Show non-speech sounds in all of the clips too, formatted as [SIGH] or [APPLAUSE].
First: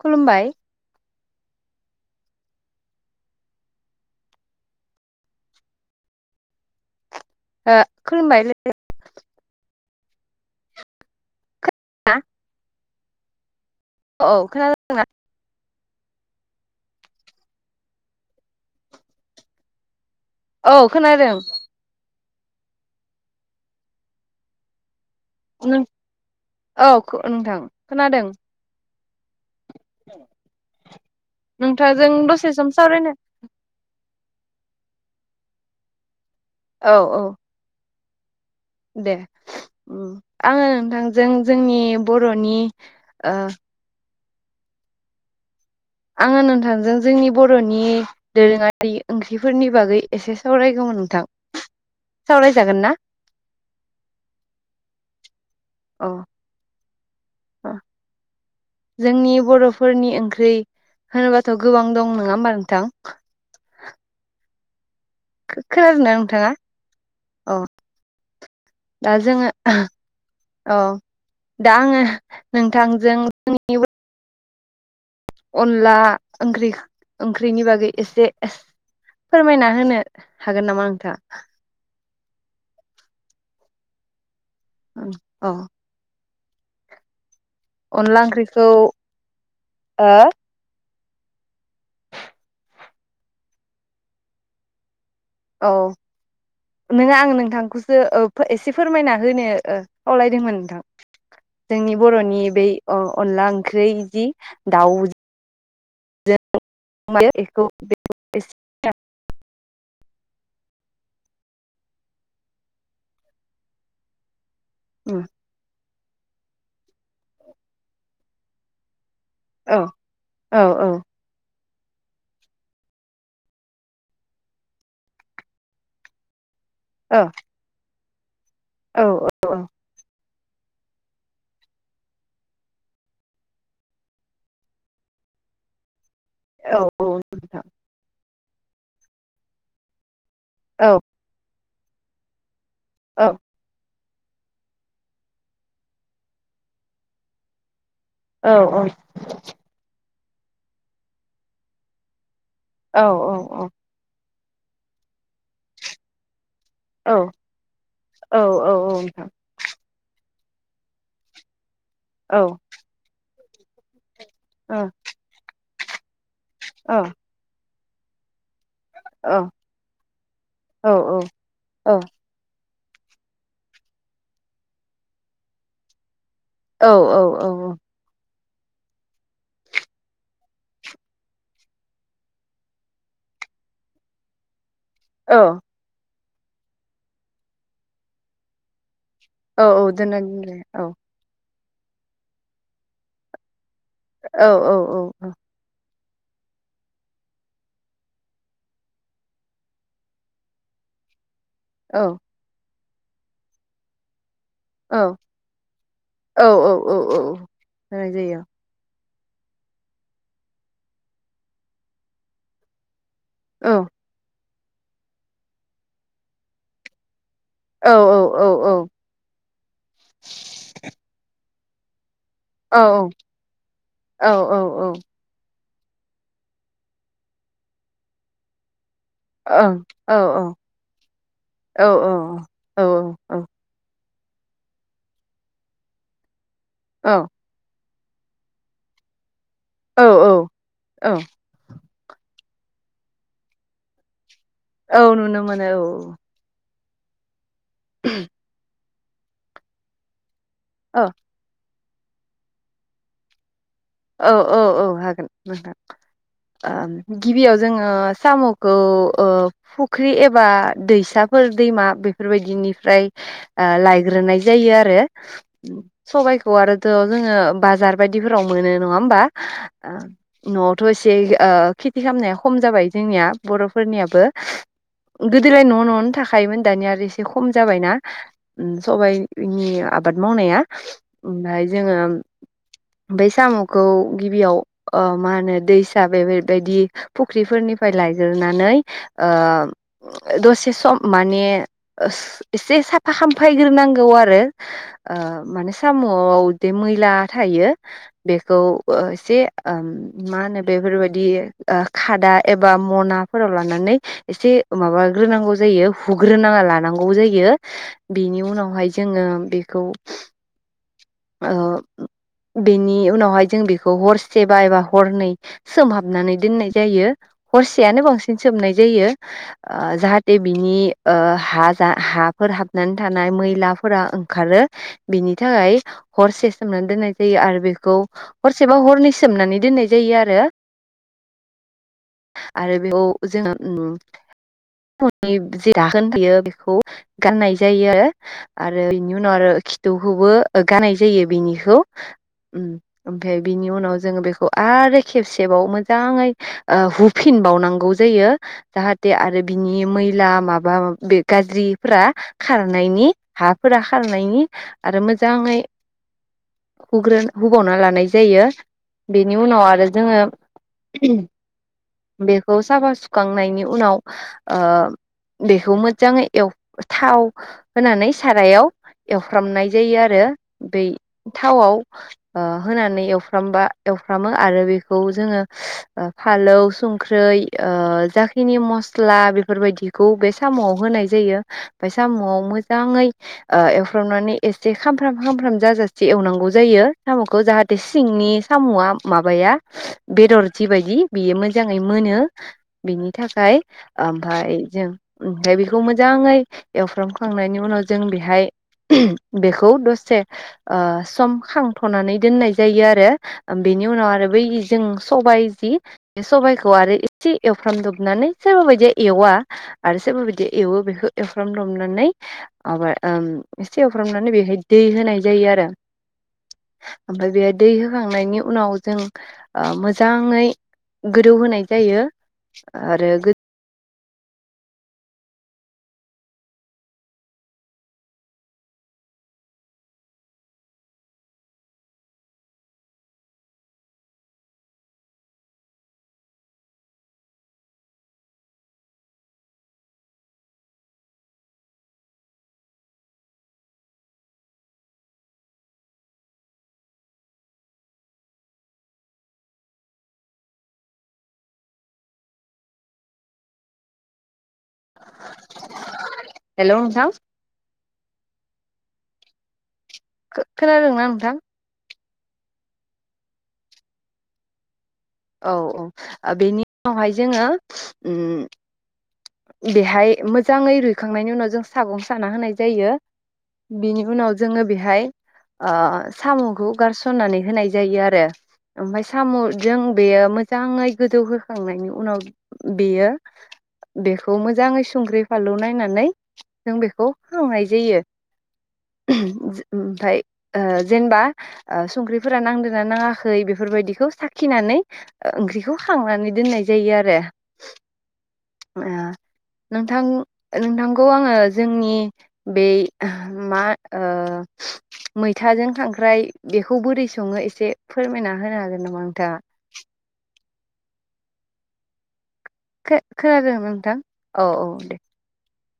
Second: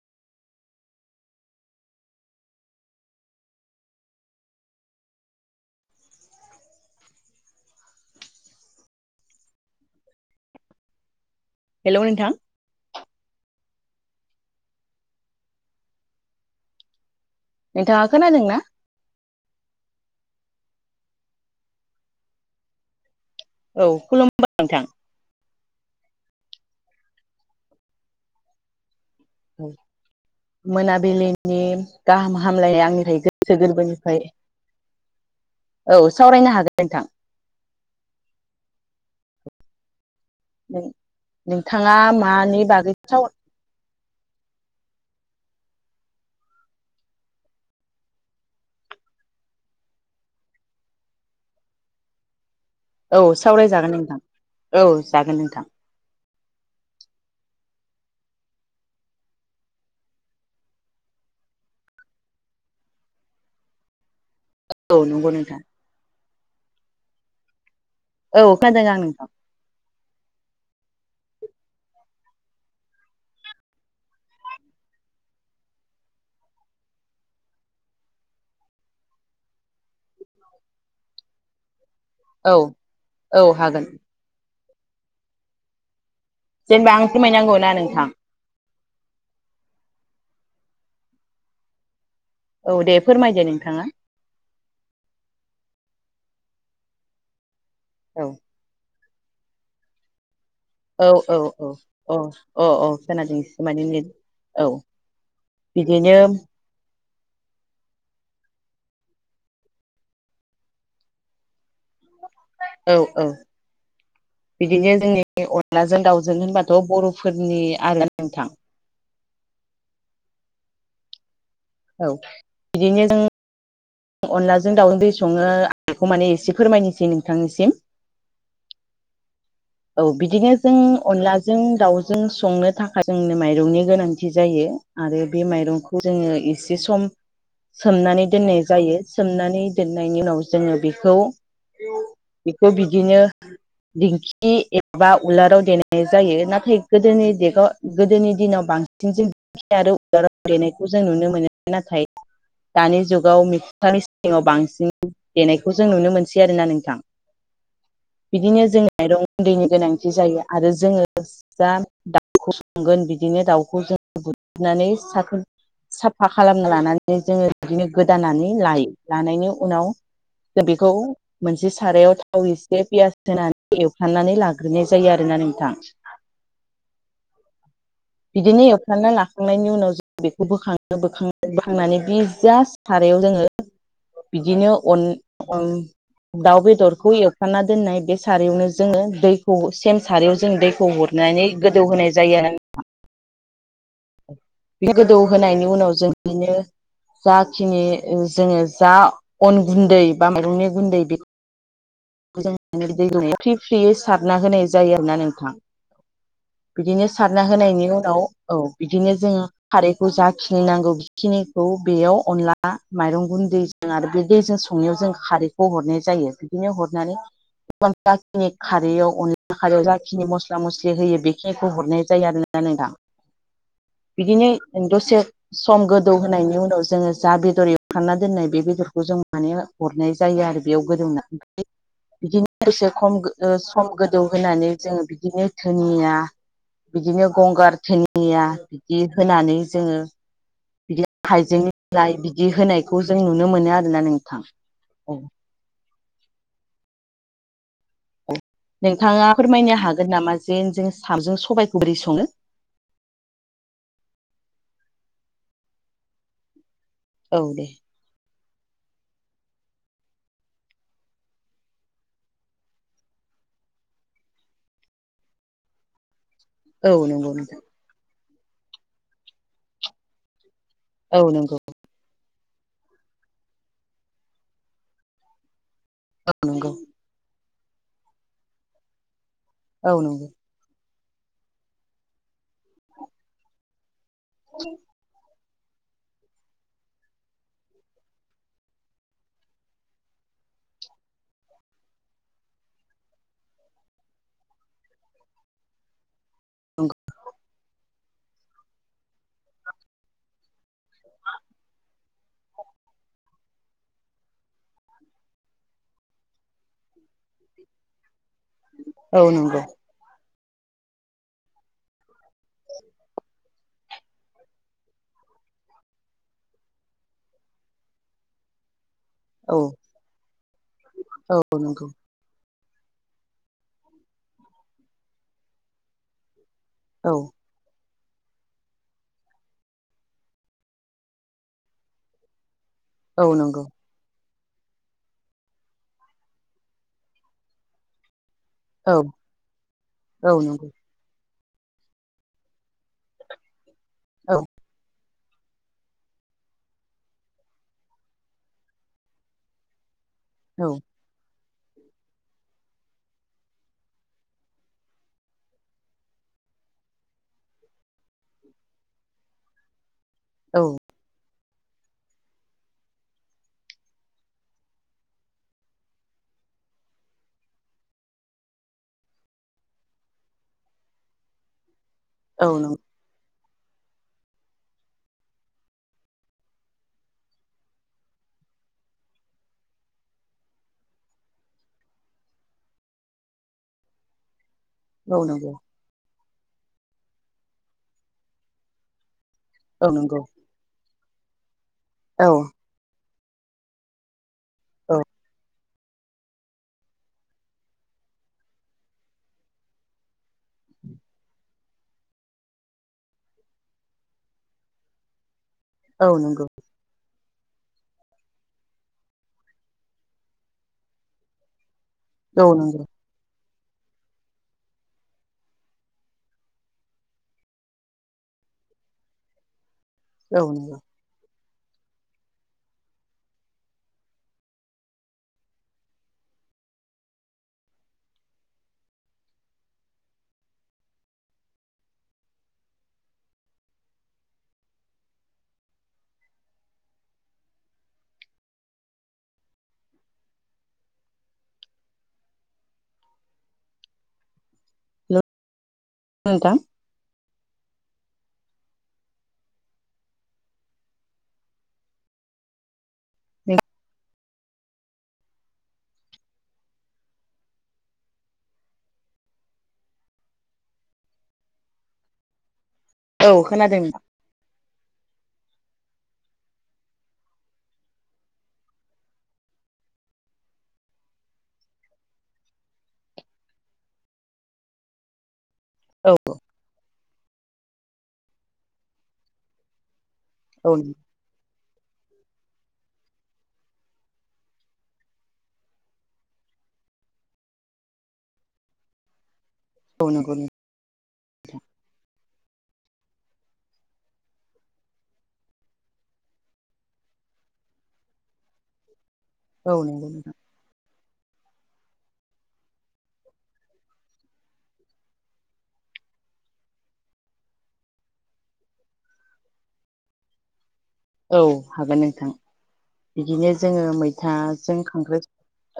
खुलुमबाय ओ खुलुमबायलै [UNINTELLIGIBLE] हेल' नोंथां औ औ खोनाादोंना नोंथाङा खोनादों ना? औ खोनादों। औ खुलुमबा नोंथां। नों औ खो- नोंथां खोनादों। मोनाबिलिनि नोंथांजों गाहाम दसे सम हामलायनाय सावरायनो आंनिफ्राय गोस गोरबोनिफ्राय औ सावरायनो हागोन औ औ दे आङो नोंथां नोंथांजों जोंनि नोंथाङा बर'नि मानि बागै साव ओ आङो नोथांजों जोंनि बर'नि दोरोङारि ओंख्रिफोरनि बागै एसे सावरायगौमोन नोंथां सावरायजागोन ना? औ सावरायजागोन नोंथां औ जागोन नोंथां औ [INAUDIBLE] जोंनि बर'फोरनि ओंख्रि होनोबाथ' गोबां दं नङा होमबा नोंथां? औ नंगौ नोंथां खोनादोंना नोंथाङा? औ औ खोनादों आं दा नोंथां जोङो औ दा आङो नोंथांजों [UNINTELLIGIBLE] अनला ओंख्रि ओंख्रिनि बागै एसे फोरमायना होनो हागोन नामा नोंथाङा? औ औ हागोन ओं औ जेनबा आं फोरमायनांगौना नों अनला ओंख्रिखौ हो? औ दे फोरमायदो नोंथाङा औ नोङा आं नोंथांखौसो ओ औ एसे एसे फोरमायना होनो खावलायदोंमोन नोंथां औ औ औ जोंनि औ बर'नि अ बै अ खोनादों अनला एसे माने ओंख्रि नेट जि औ दाउ बिदिनो [UNINTELLIGIBLE] औ औ बिदिनो उम जोंनि [UNINTELLIGIBLE] आनलाजों दाउजों होनबाथ' बर'फोरनि आरो नोंथां औ औ औ औ बिदिनो जों अनलाजों दाउजों बोरै सङो आं बेखौ माने एसे फोरमायनोसै नोंथांनिसिम औ औ औ बिदिनो जों अनलाजों दाउजों संनो थाखाय जोंनो माइरंनि गोनांथि जायो आरो बे माइरंखौ जोङो औ एसे सम औ नोंथां सोमनानै दोननाय जायो सोमनानै दोननायनि उनाव जोङो औ बेखौ बेखौ बिदिनो औ दिंखि एबा उलाराव देनाय जायो नाथाय गोदोनि देगाव गोदोनि औ दिनाव बांसिन दिंखि आरो उलाराव देनायखौ जों नुनो मोनो नाथाय औ दानि औ जुगाव मिथिंगानि सिङाव बांसिन देनायखौ जों नुनो मोनसै आरोना नों थां औ बिदिनो औ जोङो नोंथां दैनि गोनांथि जायो आरो जोङो जा औ औ दाउखौ सगोन बिदिनो दाउखौ जों औ बुदनानै सा-साफा खालामना औ लानानै जोङो बिदिनो गोदानानै लायो लानायनि उनाव जों औ बेखौ औ मोनसे औ सारायाव थाव एसे पियास होनानै एवफनानै लाग्रोनाय जायो आरोना नोंथां औ औ औ औ बिदिनो एवफ्रांना लाखांनायनि उनाव बेखौ बोखाङो बोखां बोखांनानै बि जास्ट सारायाव जोङो बिदिनो अन औ अन दाउ बेदरखौ एवफ्रामना दोननाय बे सारयावनो जोङो दै औ औ सेम दोननानै सारयाव जों दोनजाया औ दैखौ हरनानै गोदौ होनोनाय जायो आरोना औ औ बे औ गोदौ होनायनि उनाव जों बिनो जाखिनि जोङो जा अन गुन्दै बा मैरंनि गुन्दै बे औ। बेखौ जों फ्रि फ्रि सारना होनाय औ जायो आरोना नोंथां। औ औ बिदिनो औ सारना होनायनि होनाय उनाव जायो औ बिदिनो जोङो खारैखौ जाखिनि नांगौ बेखिनिखौ बेयाव अनला माइरं गुन औ दैजों आरो बे दैजों संनायाव जों खारैखौ हरनाय जायो बिदिनो हरनानै औ औ जाखिनि औ खारैयाव अनला खारैयाव जाखिनि मस्ला मस्लि होयो बेखिनिखौ हरनाय जायो आरो न औ औ। औ बिदिनो ओं दसे सम गोदौ होनायनि उनाव जोङो जा बेदर एवफ्रामना दोननाय बे बेदरखौ जों माने औ हरनाय औ जायो आरो बेयाव गोदौना ओमफ्राय बिदिनो औ एसे खम सम गोदौ होनानै जोङो बिदिनो धोनिया बिदिनो गंगार धोनि धोनिया बिदि होनानै औ औ। बिदि औ हाइजेंइ बिलाय बिदि होनायखौ जों नुनो मोनो आरोना नोंथां? औ नुनो मोनो औ। औ नोंथाङा फोरमायनो हागोन नामा जे जों औ साम'जों सबायखौ बोरै सङो? औ औ औ हागोन नोंथां। औ गिबियाव दे जोङो साम' औ ओ फुख्रि एबा दैसाफोर दैमा बेफोरबायदिनिफ्राय आं लायग्रोनाय जायो आरो सबाइखौ आरोथ' औ नंगौ जोङो नोंथां बाजार बायदिफोराव मोनो नङा होमबा? न'आवथ' एसे औ ओ नंगौ खेथि खालामनाया खम जाबाय जोंनिया बर'फोरनियाबो गोदोलाय न' न' औ थाखायोमोन नंगौ दानिया आरो एसे खम जाबायना सबायाइनि औ आबाद नंगौ मावनाया। ओमफ्राय जोङो बै साम'खौ गिबियाव मा ओ होनो दै दा बेबायदि फुख्रिफोरनिफ्राय लायगोरनानै ओ दसे सम माने एसे साफा खामफायग्रोनांगौ आरो। ओ माने साम'आव बे मैला थायो बेखौ एसे ओ मा होनो बेफोरबायाददि ओ खादा एबा मनाफोराव लानानै एसे माबाग्रोनांगौ जायो हुग्रोनाङा लानांगौ जायो। बेनि उनाव बेखौहाय औ जोङो नंगौ बेखौ ओ बेनि उनावहाय जों बेखौ हरसे बा एबा हरनै सोमहाबनानै दोननाय जायो हरसेयानो बांसिन सोमनाय जायो। औ ओ जाहाथे बिनि ओ औ हा नंगौ जा हा फोर हाबनानै थानाय मैलाफोरा ओंखारो बिनि थाखाय हर सेसनानै दोन औ जायो आरो बेखौ हरसेबा हरनै सोमनानै दोननाय जायो आरो। आरो बेखौ औ नंगौ जोङो साम'नि जे दाखोन बियो बेखौ गारनाय जायो आरो। आरो औ बेनि उनाव आरो खिथौखौबो औ नंगौ गानानाय जायो बेनिखौ। ओमफ्राय बिनि उनाव जोङो औ बेखौ आरो खेबसेबाव मोजाङै ओ हुफिनबावनांगौ जायो। जाहाथे आरो बिनि मैला माबा बे गाज्रि फोर खारनायनि हाफोरा खारनायनि आरो मोजाङै हुग्रो हुबावना लानाय जायो। बेनि उनाव आरो जोङो औ। बेखौ साफा सुखांनायनि उनाव ओ बेखौ मोजाङै एव थाव होनानै सारायाव एवफ्रामनाय जायो आरो बै थावआव ओ औ नंगौ होनानै एवफ्रामबा एवफ्रामो आरो बेखौ जोङो ओ फालौ संख्रै जाखिनि मस्ला बेफोरबायदि खौ बे साम'आव होनाय जायो बे साम'आव मोजाङै ओ एवफ्रामनानै एसे खामफ्राम औ नंगौ खामफ्राम जाजा एसे एवनांगौ जायो साम'खौ जाहाथे सिंनि साम'आ माबाया औ नंगौ बेदर जिबायदि बेयो मोजाङै मोनो औ बेनि थाखाय ओमफ्राय जों औ ओमफ्राय बेखौ बेखौ मोजाङै एवफ्रामखांनायनि उनाव जों बेहाय बेखौ दसे ओ सम खांथ'नानै दोननाय जायो आरो। बेनि उनाव आरो बै जों सबायाइ जि औ बे नंगौ सबायाइखौ आरो सि एवफ्रामदबनानै सोरबा बायदिया एवा। आरो सोरबा बायदिया एवो बेखौ एवफ्रामदमनानै औ आ नंगौ ओम एसे एवफ्रामनानै बेहाय दै होनाय जायो आरो ओमफ्राय बे दै होखांनायनि उनाव जों ओ मोजाङै औ नंगौ गोदौ होनाय जायो आरो गं औ नोंथां ए हेल' नोंथां खो खोनादों ना नोंथां? औ खोनादों नोंथां। औ औ ओ बेनि उनावहाय जोङो उम बेहाय मोजाङै रुइखांनायनि उनाव जों सागं साना होनाय जायो बिनि उनाव जोङो बेहाय ओ औ साम'खौ गारस'ननानै होनाय जायो आरो ओमफाय साम'जों बेयो औ औ जाङै नंगौ गोदौहोखांनायनि उनाव बेयो बेखौ मोजाङै संख्रि फानलु नायनानै जों बेखौ हांनाय जायो। औ ओमफाय नंगौ ओ जेनेबा ओ संख्रिफोरा नांदोना नाङाखै बेफोरबायदिखौ साखिनानै ओ ओंख्रिखौ खांनानै दोननाय जायो आरो। नोंथां नोंथांखौ आङो जोंनि बे मा ओ मैथाजों खांख्राइ बेखौ बोरै सङो एसे फोरमायना होनो हागोन नामा नोंथाङा? औ हागोन नोंथां बिदिनो खोनादों जोङो नोंथां औ औ मैथाजों दे खांख्राय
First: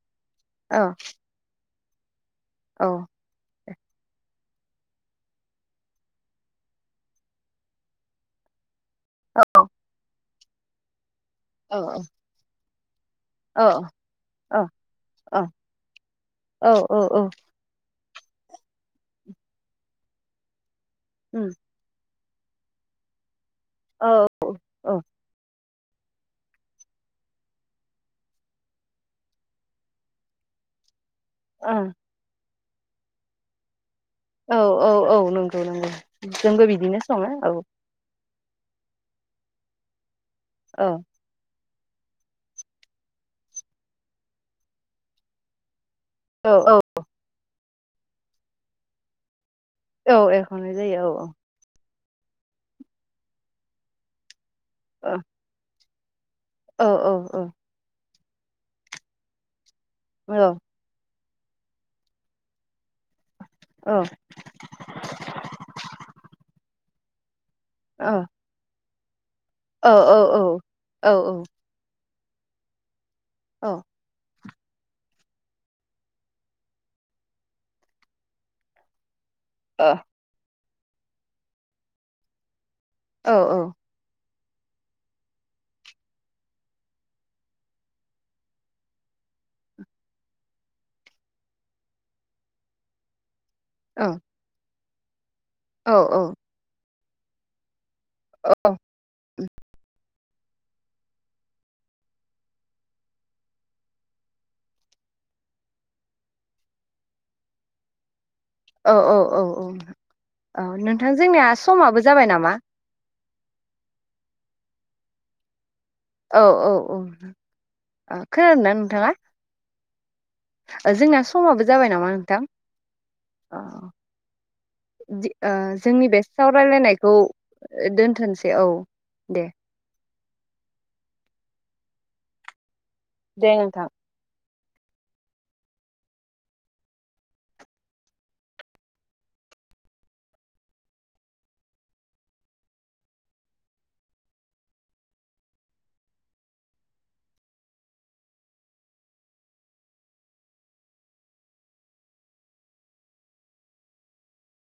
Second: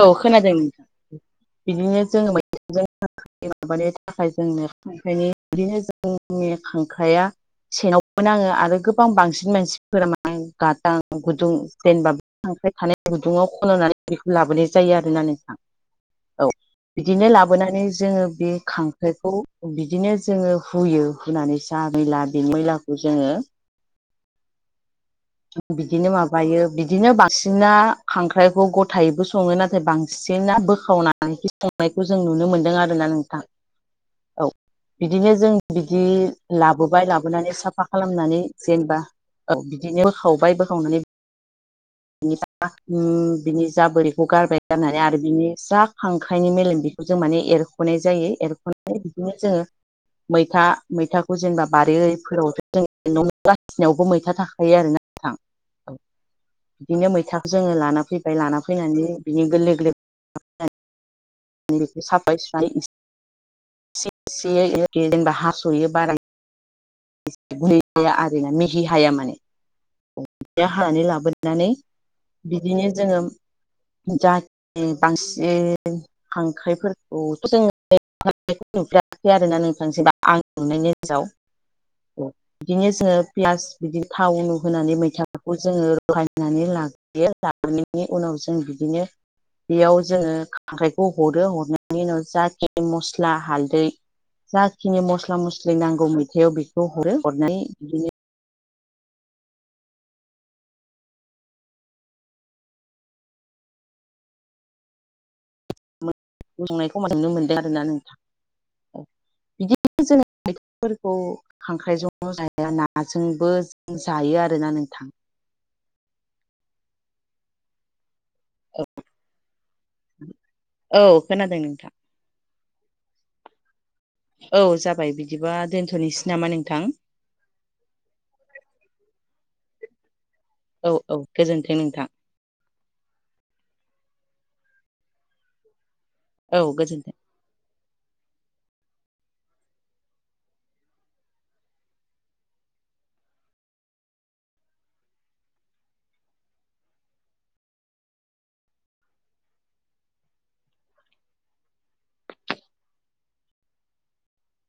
औ खोनादों औ बिदिनो जोङो मै औ। माबानि थाखाय जोंनो खांख्राइनि बिदिनो जोंनि खांख्राइया सेनावमोन आङो आरो गो गोबां बांसिन मानसिफोरा म गादां गुदुं औ जेनेबा खांख्राय थानाय समावनो गुदुङाव औ खन'नानै बेखौ औ लाबोनाय जायो आरोना नोंथां औ बिदिनो ला लाबोनानै जोङो बे खांख्राइखौ बिदिनो जोङो हुयो उम हुनानै जा मैला बे मैलाखौ जोङो औ। औ बिदिनो माबायो बिदिनो बांसिना खांख्राइखौ गथायैबो सङो नाथाय बां सिना बोखावनानै ओं संनायखौ जों नुनो मोनदों आरोना नोंथां। औ औ बिदिनो जों नंगौ नंगौ बिदि जोंबो बिदिनो लाबोबाय सङो लाबोनानै औ साफा खालामनानै जेनेबा ओ बिदिनो बोखावबाय औ बोखावनानै बिनि बिनि जा बोरैखौ गारबाय जानानै आरो बिनि जा औ खांख्राइनि औ मेलेम बेखौ जों माने एरख'नाय जायो एरख'नानै बिदिनो जोङो औ मैथा एरखांनाय जायो औ मैथाखौ जेनेबा बारिफोरावबो जों न' गासिनावबो मैथा थाखा यो आरो। ओ बिदिनो औ मैथाखौ जोङो लाना फैबाय लाना फैनानै बिदिनि गोरलै गोरलै औ बे साफायै औ सुनानै [UNINTELLIGIBLE] हास'यो बारा औ [UNINTELLIGIBLE] आरो ना मेहि हाया औ औ औ माने हानानै लाबोनानै बिदिनो जोङो औ जाहाथे बांसिन खांख्रायफोरखौ' जों [UNINTELLIGIBLE] बेखौ नुफेराखै आरो ना नोंथां जेनेबा आं नुनायनि नोजोराव बिदिनो जोङो पियास बिदि थाव उनु होनानै मैथाखौ जोङो रहायनानै ला बे लानायनि उनाव जों बिदिनो बेयाव जोङो खांख्राइखौ हरो हरनायनि उनाव जाखि मस्ला हालदै औ जाखिनि मस्ला मस्लि नांगौ मैथायाव बेखौ हरो हरनानै बिदिनो अ [UNINTELLIGIBLE] नुनो मोन्दों आरो ना नोंथां। औ बिदि औ जों औ [UNINTELLIGIBLE] नोंथां खौ जोंनिया समाबो जाबाय खांख्रायजोंल' नामा जाया ना नाजोंबो जायो आरोना नोंथां। औ औ औ ओ खोनादोंना नोंथाङा? [INAUDIBLE] औ जोंना खोनादों समाबो जाबाय नामा नोंथां। अ औ जाबाय जो ओ बिदिबा जोंनि बे दोनथ'नोसै नामा नोंथां सावरायलायनायखौ दोनथ'सै औ दे। औ औ गोजोन्थों नोंथां। दे नोंथां। औ गोजोन्थों।